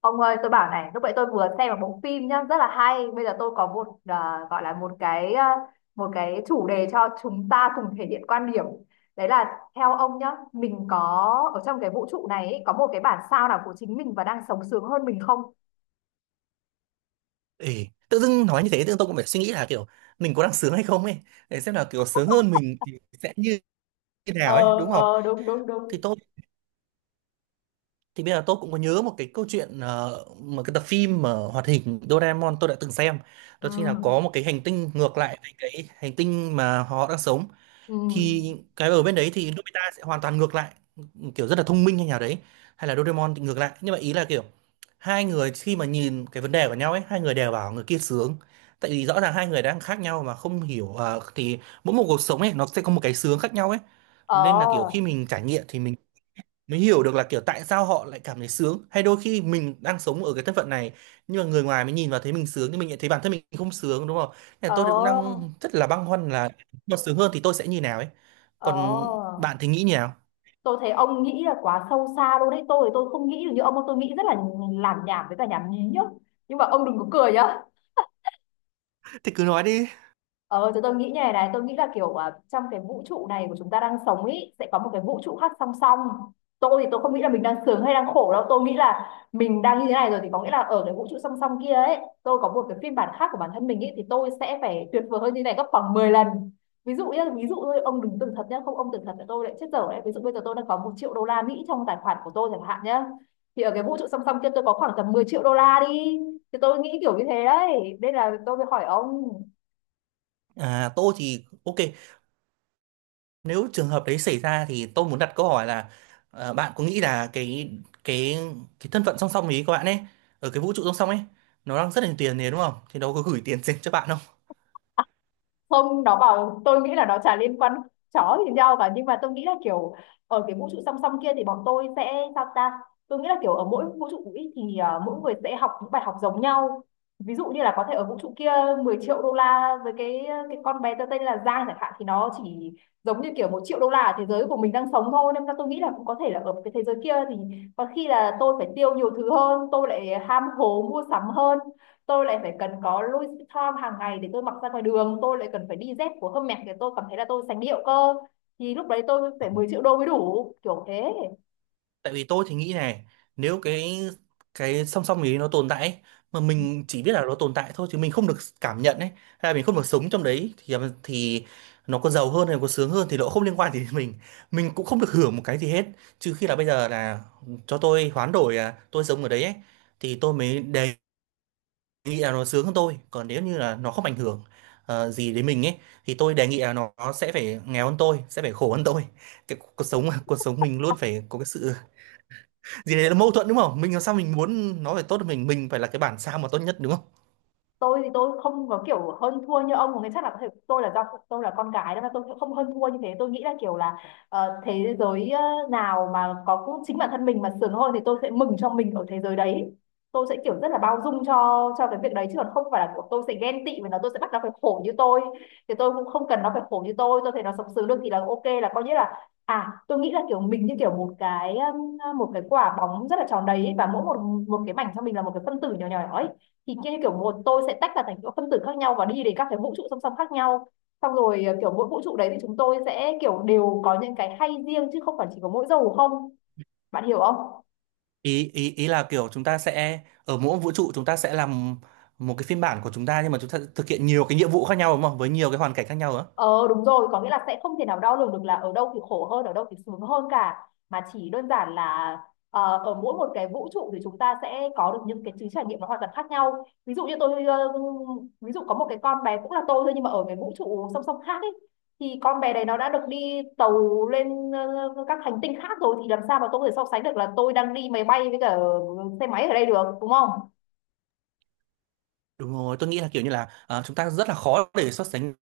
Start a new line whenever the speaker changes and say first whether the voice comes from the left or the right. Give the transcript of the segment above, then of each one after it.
left: Ông ơi, tôi bảo này, lúc nãy tôi vừa xem một bộ phim nhá, rất là hay. Bây giờ tôi có một gọi là một cái một cái chủ đề cho chúng ta cùng thể hiện quan điểm. Đấy là theo ông nhá, mình có ở trong cái vũ trụ này ấy, có một cái bản sao nào của chính mình và đang sống sướng hơn mình không?
right: Ê, tự dưng nói như thế tự dưng tôi cũng phải suy nghĩ là kiểu mình có đang sướng hay không ấy, để xem là kiểu sướng hơn mình thì sẽ như thế nào ấy
left: Ờ.
right: đúng không.
left: Ờ, đúng đúng đúng.
right: Thì tôi thì bây giờ tôi cũng có nhớ một cái câu chuyện, một cái tập phim mà hoạt hình Doraemon tôi đã từng xem,
left: Ừ.
right: đó chính là có một cái hành tinh ngược lại với cái hành tinh mà họ đang sống.
left: Ừ.
right: Thì cái ở bên đấy thì Nobita sẽ hoàn toàn ngược lại, kiểu rất là thông minh hay nào đấy, hay là Doraemon thì ngược lại, nhưng mà ý là kiểu hai người khi mà nhìn cái vấn đề của nhau ấy hai người đều bảo người kia sướng, tại vì rõ ràng hai người đang khác nhau mà không hiểu thì mỗi một cuộc sống ấy nó sẽ có một cái sướng khác nhau ấy.
left: Ờ.
right: Nên là kiểu khi mình trải nghiệm thì mình mới hiểu được là kiểu tại sao họ lại cảm thấy sướng, hay đôi khi mình đang sống ở cái thân phận này nhưng mà người ngoài mới nhìn vào thấy mình sướng nhưng mình lại thấy bản thân mình không sướng, đúng không. Nên là
left: Ờ.
right: tôi thì cũng đang rất là băn khoăn là mà sướng hơn thì tôi sẽ như nào ấy, còn
left: Ờ.
right: bạn thì nghĩ như nào,
left: Tôi thấy ông nghĩ là quá sâu xa luôn đấy. Tôi thì tôi không nghĩ được như ông, tôi nghĩ rất là làm nhảm với cả nhảm nhí nhá. Nhưng mà ông đừng có cười nhá.
right: thì cứ nói đi.
left: Ờ, thì tôi nghĩ như này này, tôi nghĩ là kiểu trong cái vũ trụ này của chúng ta đang sống ý, sẽ có một cái vũ trụ khác song song. Tôi thì tôi không nghĩ là mình đang sướng hay đang khổ đâu, tôi nghĩ là mình đang như thế này rồi thì có nghĩa là ở cái vũ trụ song song kia ấy, tôi có một cái phiên bản khác của bản thân mình ý, thì tôi sẽ phải tuyệt vời hơn như này gấp khoảng 10 lần. Ví dụ nhá, ví dụ thôi, ông đừng tưởng thật nhá, không ông tưởng thật là tôi lại chết dở đấy. Ví dụ bây giờ tôi đang có 1 triệu đô la Mỹ trong tài khoản của tôi chẳng hạn nhá. Thì ở cái vũ trụ song song kia tôi có khoảng tầm 10 triệu đô la đi. Thì tôi nghĩ kiểu như thế đấy, nên là tôi mới hỏi ông.
right: Tôi thì ok, nếu trường hợp đấy xảy ra thì tôi muốn đặt câu hỏi là, bạn có nghĩ là cái cái thân phận song song ấy, các bạn ấy ở cái vũ trụ song song ấy, nó đang rất là nhiều tiền này đúng không, thì nó có gửi tiền dành cho bạn.
left: Không, nó bảo tôi nghĩ là nó chả liên quan chó gì nhau cả, nhưng mà tôi nghĩ là kiểu ở cái vũ trụ song song kia thì bọn tôi sẽ sao ta. Tôi nghĩ là kiểu ở mỗi vũ trụ ý thì mỗi người sẽ học những bài học giống nhau. Ví dụ như là có thể ở vũ trụ kia 10 triệu đô la với cái cái con bé tớ tên là Giang chẳng hạn thì nó chỉ giống như kiểu 1 triệu đô la ở thế giới của mình đang sống thôi, nên là tôi nghĩ là cũng có thể là ở cái thế giới kia thì có khi là tôi phải tiêu nhiều thứ hơn, tôi lại ham hố mua sắm hơn, tôi lại phải cần có Louis Vuitton hàng ngày để tôi mặc ra ngoài đường, tôi lại cần phải đi dép của Hermes để tôi cảm thấy là tôi sành điệu cơ, thì lúc đấy tôi phải 10 triệu đô mới đủ kiểu thế.
right: Tại vì tôi thì nghĩ này, nếu cái song song ấy nó tồn tại ấy, mà mình chỉ biết là nó tồn tại thôi chứ mình không được cảm nhận ấy, hay là mình không được sống trong đấy thì thì nó có giàu hơn hay có sướng hơn thì nó không liên quan gì đến mình cũng không được hưởng một cái gì hết. Trừ khi là bây giờ là cho tôi hoán đổi là tôi sống ở đấy ấy, thì tôi mới đề nghị là nó sướng hơn tôi, còn nếu như là nó không ảnh hưởng gì đến mình ấy thì tôi đề nghị là nó sẽ phải nghèo hơn tôi, sẽ phải khổ hơn tôi. Cái cuộc sống cuộc sống mình luôn phải có cái sự gì đấy là mâu thuẫn đúng không, mình làm sao mình muốn nó phải tốt hơn mình phải là cái bản sao mà tốt nhất đúng không.
left: Tôi thì tôi không có kiểu hơn thua như ông, có nghĩa chắc là có thể tôi là do tôi là con gái nên là tôi sẽ không hơn thua như thế. Tôi nghĩ là kiểu là thế giới nào mà có cũng chính bản thân mình mà sướng hơn thì tôi sẽ mừng cho mình ở thế giới đấy. Tôi sẽ kiểu rất là bao dung cho cái việc đấy, chứ còn không phải là kiểu tôi sẽ ghen tị và nó tôi sẽ bắt nó phải khổ như tôi. Thì tôi cũng không cần nó phải khổ như tôi thấy nó sống sướng được thì là ok, là coi như là. À, tôi nghĩ là kiểu mình như kiểu một cái quả bóng rất là tròn đấy ấy, và mỗi một một cái mảnh trong mình là một cái phân tử nhỏ nhỏ ấy. Thì kia kiểu một tôi sẽ tách ra thành những phân tử khác nhau và đi đến các cái vũ trụ song song khác nhau, xong rồi kiểu mỗi vũ trụ đấy thì chúng tôi sẽ kiểu đều có những cái hay riêng chứ không phải chỉ có mỗi dầu không, bạn hiểu không?
right: Ý ý ý là kiểu chúng ta sẽ ở mỗi vũ trụ chúng ta sẽ làm một cái phiên bản của chúng ta, nhưng mà chúng ta thực hiện nhiều cái nhiệm vụ khác nhau đúng không, với nhiều cái hoàn cảnh khác nhau đó.
left: Ờ, đúng rồi, có nghĩa là sẽ không thể nào đo lường được là ở đâu thì khổ hơn, ở đâu thì sướng hơn cả. Mà chỉ đơn giản là ở mỗi một cái vũ trụ thì chúng ta sẽ có được những cái trí trải nghiệm nó hoàn toàn khác nhau. Ví dụ như tôi, ví dụ có một cái con bé cũng là tôi thôi nhưng mà ở cái vũ trụ song song khác ấy. Thì con bé đấy nó đã được đi tàu lên các hành tinh khác rồi thì làm sao mà tôi có thể so sánh được là tôi đang đi máy bay với cả xe máy ở đây được, đúng không?
right: Đúng rồi, tôi nghĩ là kiểu như là, chúng ta rất là khó để so sánh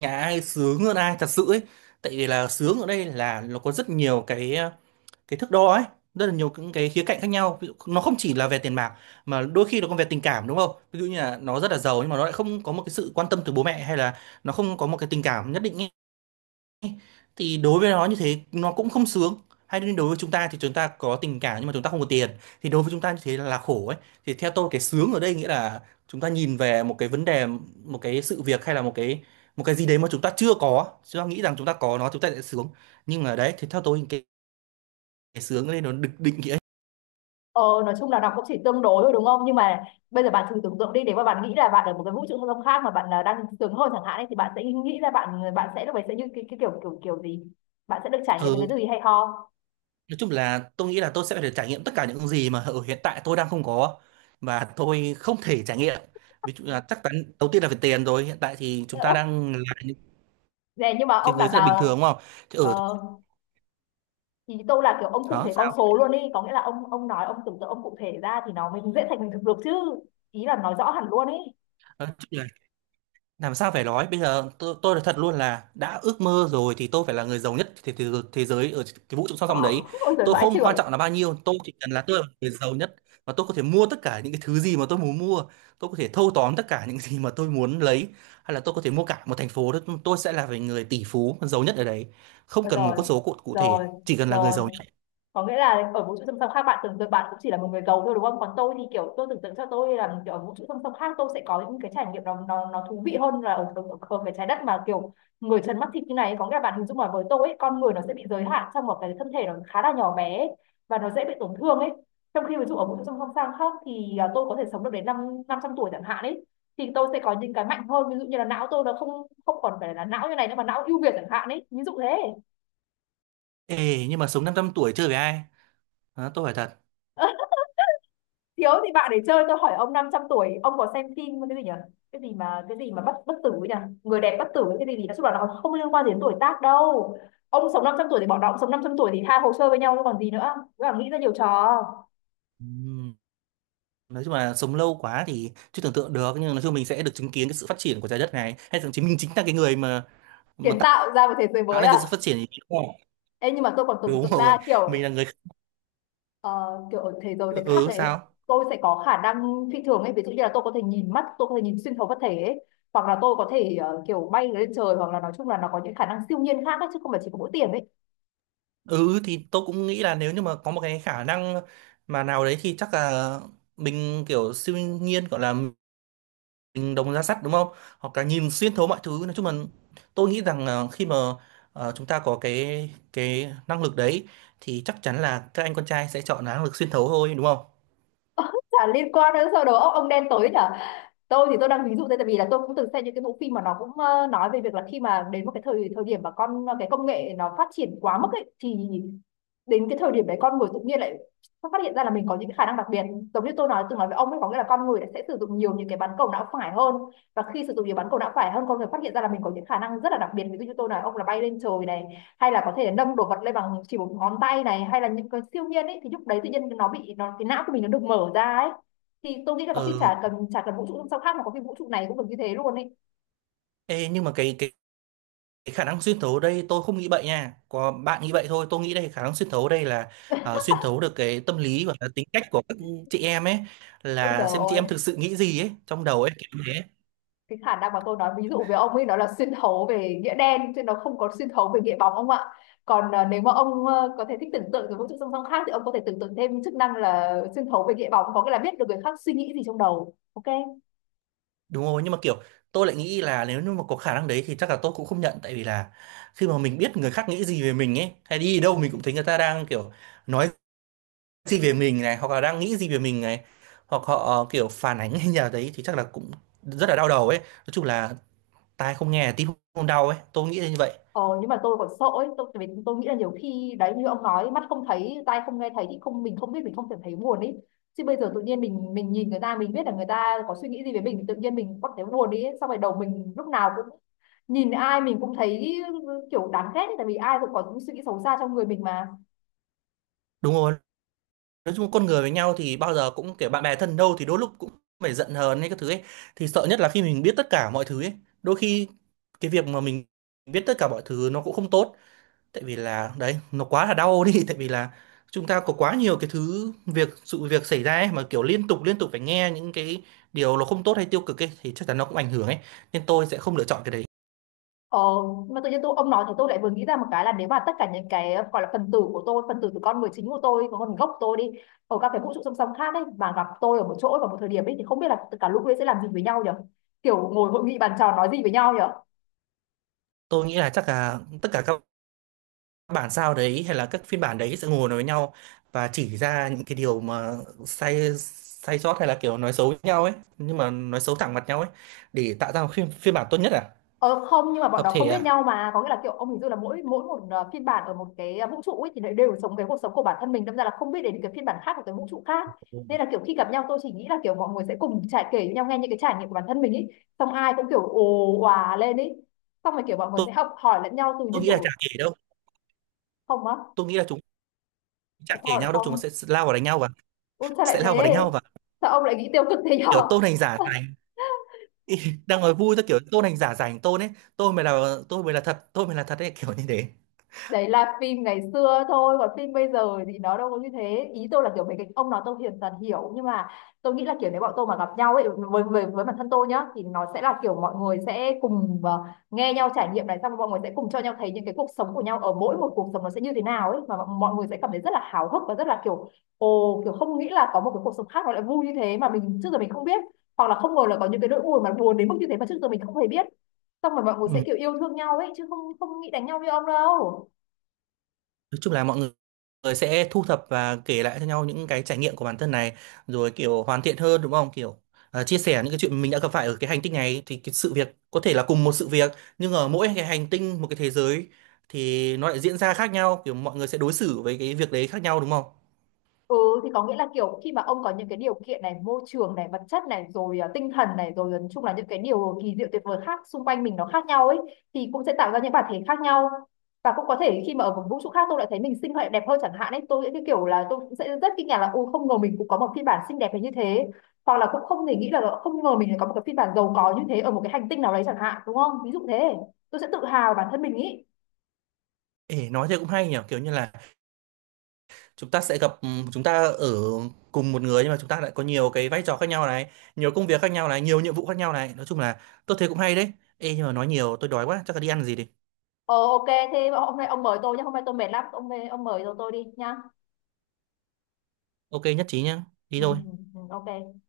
right: nhà ai sướng hơn ai thật sự ấy. Tại vì là sướng ở đây là nó có rất nhiều cái thước đo ấy, rất là nhiều những cái khía cạnh khác nhau, ví dụ, nó không chỉ là về tiền bạc mà đôi khi nó còn về tình cảm đúng không, ví dụ như là nó rất là giàu nhưng mà nó lại không có một cái sự quan tâm từ bố mẹ, hay là nó không có một cái tình cảm nhất định ấy. Thì đối với nó như thế nó cũng không sướng hay, nên đối với chúng ta thì chúng ta có tình cảm nhưng mà chúng ta không có tiền thì đối với chúng ta như thế là khổ ấy. Thì theo tôi cái sướng ở đây nghĩa là chúng ta nhìn về một cái vấn đề, một cái sự việc, hay là một cái gì đấy mà chúng ta chưa có, chúng ta nghĩ rằng chúng ta có nó chúng ta sẽ sướng, nhưng mà đấy thì theo tôi cái sướng ở đây nó được định nghĩa.
left: Ờ, nói chung là đọc cũng chỉ tương đối thôi đúng không? Nhưng mà bây giờ bạn thử tưởng tượng đi, nếu mà bạn nghĩ là bạn ở một cái vũ trụ không gian khác mà bạn là đang sướng hơn chẳng hạn ấy, thì bạn sẽ nghĩ ra bạn bạn sẽ lúc ấy sẽ như cái kiểu kiểu kiểu gì? Bạn sẽ được trải nghiệm
right: Ừ.
left: những cái gì hay ho?
right: Nói chung là tôi nghĩ là tôi sẽ phải được trải nghiệm tất cả những gì mà ở hiện tại tôi đang không có và tôi không thể trải nghiệm. Ví dụ là chắc chắn đầu tiên là về tiền rồi, hiện tại thì chúng ta đang là những
left: Nè nhưng mà
right: cái
left: ông
right: người
left: đằng
right: rất là bình thường
left: nào.
right: đúng không? Chứ
left: Ờ,
right: ở
left: ý tôi là kiểu ông cụ
right: đó
left: thể con
right: sao?
left: số luôn đi, có nghĩa là ông nói ông tưởng tượng ông cụ thể ra thì nó mới dễ thành hình thực được chứ. Ý là nói rõ hẳn luôn ý.
right: Làm sao phải nói bây giờ tôi nói thật luôn là đã ước mơ rồi thì tôi phải là người giàu nhất thế giới ở cái vũ trụ song song đấy.
left: Ôi giời
right: Tôi
left: vãi
right: không quan
left: chưởng.
right: trọng là bao nhiêu, tôi chỉ cần là tôi là người giàu nhất, và tôi có thể mua tất cả những cái thứ gì mà tôi muốn mua, tôi có thể thâu tóm tất cả những gì mà tôi muốn lấy, hay là tôi có thể mua cả một thành phố đó, tôi sẽ là về người tỷ phú giàu nhất ở đấy, không
left: Ờ.
right: cần một
left: Rồi
right: con số cụ thể,
left: rồi
right: chỉ cần là người
left: rồi,
right: giàu nhất.
left: có nghĩa là ở vũ trụ song song khác bạn tưởng tượng bạn cũng chỉ là một người giàu thôi đúng không, còn tôi thì kiểu tôi tưởng tượng cho tôi là kiểu ở vũ trụ song song khác tôi sẽ có những cái trải nghiệm nó thú vị hơn là ở cái trái đất mà kiểu người trần mắt thịt như này, có nghĩa là bạn hình dung là với tôi ấy, con người nó sẽ bị giới hạn trong một cái thân thể nó khá là nhỏ bé ấy, và nó dễ bị tổn thương ấy, trong khi ví dụ ở vũ trụ song song sang khác thì tôi có thể sống được đến năm 500 tuổi chẳng hạn ấy. Thì tôi sẽ có những cái mạnh hơn, ví dụ như là não tôi nó không không còn phải là não như này nữa mà não ưu việt chẳng hạn ấy, ví dụ thế.
right: Ê, nhưng mà sống 500 tuổi chơi với ai. Đó, tôi phải thật.
left: Thiếu thì bạn để chơi, tôi hỏi ông 500 tuổi ông có xem phim cái gì nhỉ, cái gì mà bất bất tử ấy nhỉ, người đẹp bất tử ấy, cái gì gì nói chung là nó không liên quan gì đến tuổi tác đâu. Ông sống 500 tuổi thì bọn nó cũng sống 500 tuổi thì hai hồ sơ với nhau chứ còn gì nữa. Cứ là nghĩ ra nhiều trò.
right: Ừm. Nói chung là sống lâu quá thì chưa tưởng tượng được, nhưng nói chung mình sẽ được chứng kiến cái sự phát triển của trái đất này, hay thậm chí mình chính là cái người mà
left: Kiến tạo ra một thế giới
right: tạo
left: mới
right: nên
left: à?
right: cái sự phát triển thì đúng rồi.
left: Ê, nhưng mà tôi còn tưởng
right: Đúng
left: tượng
right: rồi.
left: ra
right: Mình
left: kiểu
right: là người.
left: ờ, kiểu ở thế giới đấy khác
right: Ừ
left: đấy,
right: sao.
left: tôi sẽ có khả năng phi thường ấy, ví dụ như là tôi có thể nhìn mắt tôi có thể nhìn xuyên thấu vật thể ấy, hoặc là tôi có thể kiểu bay lên trời, hoặc là nói chung là nó có những khả năng siêu nhiên khác ấy, chứ không phải chỉ có mỗi tiền ấy.
right: Ừ thì tôi cũng nghĩ là nếu như mà có một cái khả năng nào đấy thì chắc là mình kiểu siêu nhiên, gọi là mình đồng ra sắt đúng không, hoặc là nhìn xuyên thấu mọi thứ, nói chung là tôi nghĩ rằng là khi mà chúng ta có cái năng lực đấy thì chắc chắn là các anh con trai sẽ chọn năng lực xuyên thấu thôi đúng không.
left: Chả liên quan đến sau đó ông, đen tối nhở. Tôi thì tôi đang ví dụ đây, tại vì là tôi cũng từng xem những cái bộ phim mà nó cũng nói về việc là khi mà đến một cái thời thời điểm mà con cái công nghệ nó phát triển quá mức ấy, thì đến cái thời điểm đấy con người tự nhiên lại phát hiện ra là mình có những cái khả năng đặc biệt, giống như tôi nói từng nói với ông ấy, có nghĩa là con người đã sẽ sử dụng nhiều những cái bán cầu não phải hơn, và khi sử dụng nhiều bán cầu não phải hơn con người phát hiện ra là mình có những khả năng rất là đặc biệt, ví dụ như tôi nói ông là bay lên trời này, hay là có thể nâng đồ vật lên bằng chỉ một ngón tay này, hay là những cái siêu nhiên ấy, thì lúc đấy tự nhiên nó bị nó cái não của mình nó được mở ra ấy. Thì tôi nghĩ là có khi
right: Ừ.
left: chả cần vũ trụ sao khác mà có khi vũ trụ này cũng được như thế luôn ấy.
right: Ê, nhưng mà cái cái khả năng xuyên thấu ở đây tôi không nghĩ vậy nha. Có bạn nghĩ vậy thôi, tôi nghĩ đây khả năng xuyên thấu ở đây là, xuyên thấu được cái tâm lý và tính cách của các chị em ấy,
left: Ôi
right: là
left: trời
right: xem chị
left: ơi,
right: em thực sự nghĩ gì ấy trong đầu ấy, kiểu thế.
left: cái khả năng mà tôi nói ví dụ về ông ấy nó là xuyên thấu về nghĩa đen chứ nó không có xuyên thấu về nghĩa bóng ông ạ. Còn nếu mà ông có thể thích tưởng tượng về vũ trụ song song khác thì ông có thể tưởng tượng thêm chức năng là xuyên thấu về nghĩa bóng Có nghĩa là biết được người khác suy nghĩ gì trong đầu. Ok.
right: Đúng rồi, nhưng mà kiểu tôi lại nghĩ là nếu như mà có khả năng đấy thì chắc là tôi cũng không nhận, tại vì là khi mà mình biết người khác nghĩ gì về mình ấy, hay đi đâu mình cũng thấy người ta đang kiểu nói gì về mình này, hoặc là đang nghĩ gì về mình này, hoặc họ kiểu phản ánh hay nhà đấy thì chắc là cũng rất là đau đầu ấy, nói chung là tai không nghe là tim không đau ấy, tôi nghĩ là như vậy.
left: Ờ, nhưng mà tôi còn sợ ấy, tôi, tại vì tôi nghĩ là nhiều khi đấy như ông nói mắt không thấy tai không nghe thấy thì không mình không biết mình không thể thấy buồn ấy, chứ bây giờ tự nhiên mình nhìn người ta mình biết là người ta có suy nghĩ gì về mình thì tự nhiên mình có thể buồn đi ấy. Xong rồi đầu mình lúc nào cũng nhìn ai mình cũng thấy kiểu đáng ghét ấy, tại vì ai cũng có những suy nghĩ xấu xa trong người mình mà.
right: Đúng rồi, nói chung con người với nhau thì bao giờ cũng kiểu bạn bè thân đâu thì đôi lúc cũng phải giận hờn hay các thứ ấy. Thì sợ nhất là khi mình biết tất cả mọi thứ ấy, đôi khi cái việc mà mình biết tất cả mọi thứ nó cũng không tốt, tại vì là đấy, nó quá là đau đi, tại vì là chúng ta có quá nhiều cái thứ việc sự việc xảy ra ấy, mà kiểu liên tục phải nghe những cái điều nó không tốt hay tiêu cực ấy thì chắc chắn nó cũng ảnh hưởng ấy. Nên tôi sẽ không lựa chọn cái đấy.
left: Ờ, mà tự nhiên tôi ông nói thì tôi lại vừa nghĩ ra một cái là nếu mà tất cả những cái gọi là phần tử của tôi, phần tử của con người chính của tôi, của con gốc của tôi đi ở các cái vũ trụ song song khác ấy mà gặp tôi ở một chỗ vào một thời điểm ấy thì không biết là cả lũ ấy sẽ làm gì với nhau nhỉ? Kiểu ngồi hội nghị bàn tròn nói gì với nhau nhỉ?
right: Tôi nghĩ là chắc là tất cả các bản sao đấy hay là các phiên bản đấy sẽ ngồi nói với nhau và chỉ ra những cái điều mà sai sai sót, hay là kiểu nói xấu với nhau ấy, nhưng mà nói xấu thẳng mặt nhau ấy, để tạo ra một phiên bản tốt nhất à.
left: Ờ không, nhưng mà bọn
right: Hợp
left: nó không
right: thể
left: biết
right: à.
left: nhau mà, có nghĩa là kiểu ông hình dung là mỗi mỗi một phiên bản ở một cái vũ trụ ấy thì lại đều sống cái cuộc sống của bản thân mình, đâm ra là không biết đến cái phiên bản khác của cái vũ trụ khác.
right: Ừ.
left: Nên là kiểu khi gặp nhau tôi chỉ nghĩ là kiểu mọi người sẽ cùng trải kể với nhau, nghe những cái trải nghiệm của bản thân mình ấy, xong ai cũng kiểu ồ òa lên ấy, xong rồi kiểu mọi người
right: tôi,
left: sẽ học hỏi lẫn nhau từ như
right: tôi nghĩ là
left: kiểu.
right: chả kể đâu,
left: Không á.
right: tôi nghĩ là chúng chả
left: Tại
right: kể
left: sao lại
right: nhau đâu,
left: không?
right: chúng sẽ lao vào đánh nhau và
left: Ui sao lại
right: sẽ lao vào đánh
left: thế?
right: nhau và
left: Sao ông lại nghĩ tiêu cực thế
right: kiểu
left: nhở?
right: tôn hành giả rảnh. Ý, đang nói vui, tôi kiểu tôn hành giả rảnh tôn ấy, tôi mới là thật, tôi mới là thật ấy, kiểu như thế.
left: Đấy là phim ngày xưa thôi, còn phim bây giờ thì nó đâu có như thế, ý tôi là kiểu mấy cái ông nói tôi hiền dần hiểu, nhưng mà tôi nghĩ là kiểu nếu bọn tôi mà gặp nhau ấy, với bản thân tôi nhá, thì nó sẽ là kiểu mọi người sẽ cùng nghe nhau trải nghiệm này, xong rồi mọi người sẽ cùng cho nhau thấy những cái cuộc sống của nhau, ở mỗi một cuộc sống nó sẽ như thế nào ấy, mà mọi mọi người sẽ cảm thấy rất là háo hức và rất là kiểu ồ, kiểu không nghĩ là có một cái cuộc sống khác nó lại vui như thế mà mình trước giờ mình không biết, hoặc là không ngờ là có những cái nỗi buồn mà buồn đến mức như thế mà trước giờ mình không hề biết, xong rồi mọi người sẽ
right: Ừ.
left: kiểu yêu thương nhau ấy, chứ không, không nghĩ đánh nhau như ông đâu.
right: Nói chung là mọi người sẽ thu thập và kể lại cho nhau những cái trải nghiệm của bản thân này, rồi kiểu hoàn thiện hơn đúng không? Kiểu chia sẻ những cái chuyện mình đã gặp phải ở cái hành tinh này, thì cái sự việc có thể là cùng một sự việc, nhưng ở mỗi cái hành tinh, một cái thế giới, thì nó lại diễn ra khác nhau, kiểu mọi người sẽ đối xử với cái việc đấy khác nhau đúng không?
left: Ừ thì có nghĩa là kiểu khi mà ông có những cái điều kiện này, môi trường này, vật chất này, rồi à, tinh thần này, rồi à, nói chung là những cái điều kỳ diệu tuyệt vời khác xung quanh mình nó khác nhau ấy, thì cũng sẽ tạo ra những bản thể khác nhau. Và cũng có thể khi mà ở một vũ trụ khác tôi lại thấy mình xinh hơn đẹp hơn chẳng hạn ấy, tôi sẽ cái kiểu là tôi cũng sẽ rất kinh ngạc là ô không ngờ mình cũng có một phiên bản xinh đẹp đến như thế. Hoặc là cũng không thể nghĩ là không ngờ mình lại có một cái phiên bản giàu có như thế ở một cái hành tinh nào đấy chẳng hạn, đúng không? Ví dụ thế. Tôi sẽ tự hào bản thân mình ý.
right: Ê, nói thế cũng hay nhỉ, kiểu như là chúng ta sẽ gặp chúng ta ở cùng một người, nhưng mà chúng ta lại có nhiều cái vai trò khác nhau này, nhiều công việc khác nhau này, nhiều nhiệm vụ khác nhau này, nói chung là tôi thấy cũng hay đấy. Ê, nhưng mà nói nhiều tôi đói quá, chắc là đi ăn gì đi.
left: Ờ ok, thế hôm nay ông mời tôi nhé, hôm nay tôi mệt lắm, ông mời tôi đi nhá.
right: Ok, nhất trí nhá. Đi
left: Ừ,
right: thôi.
left: ừ, ừ, ok.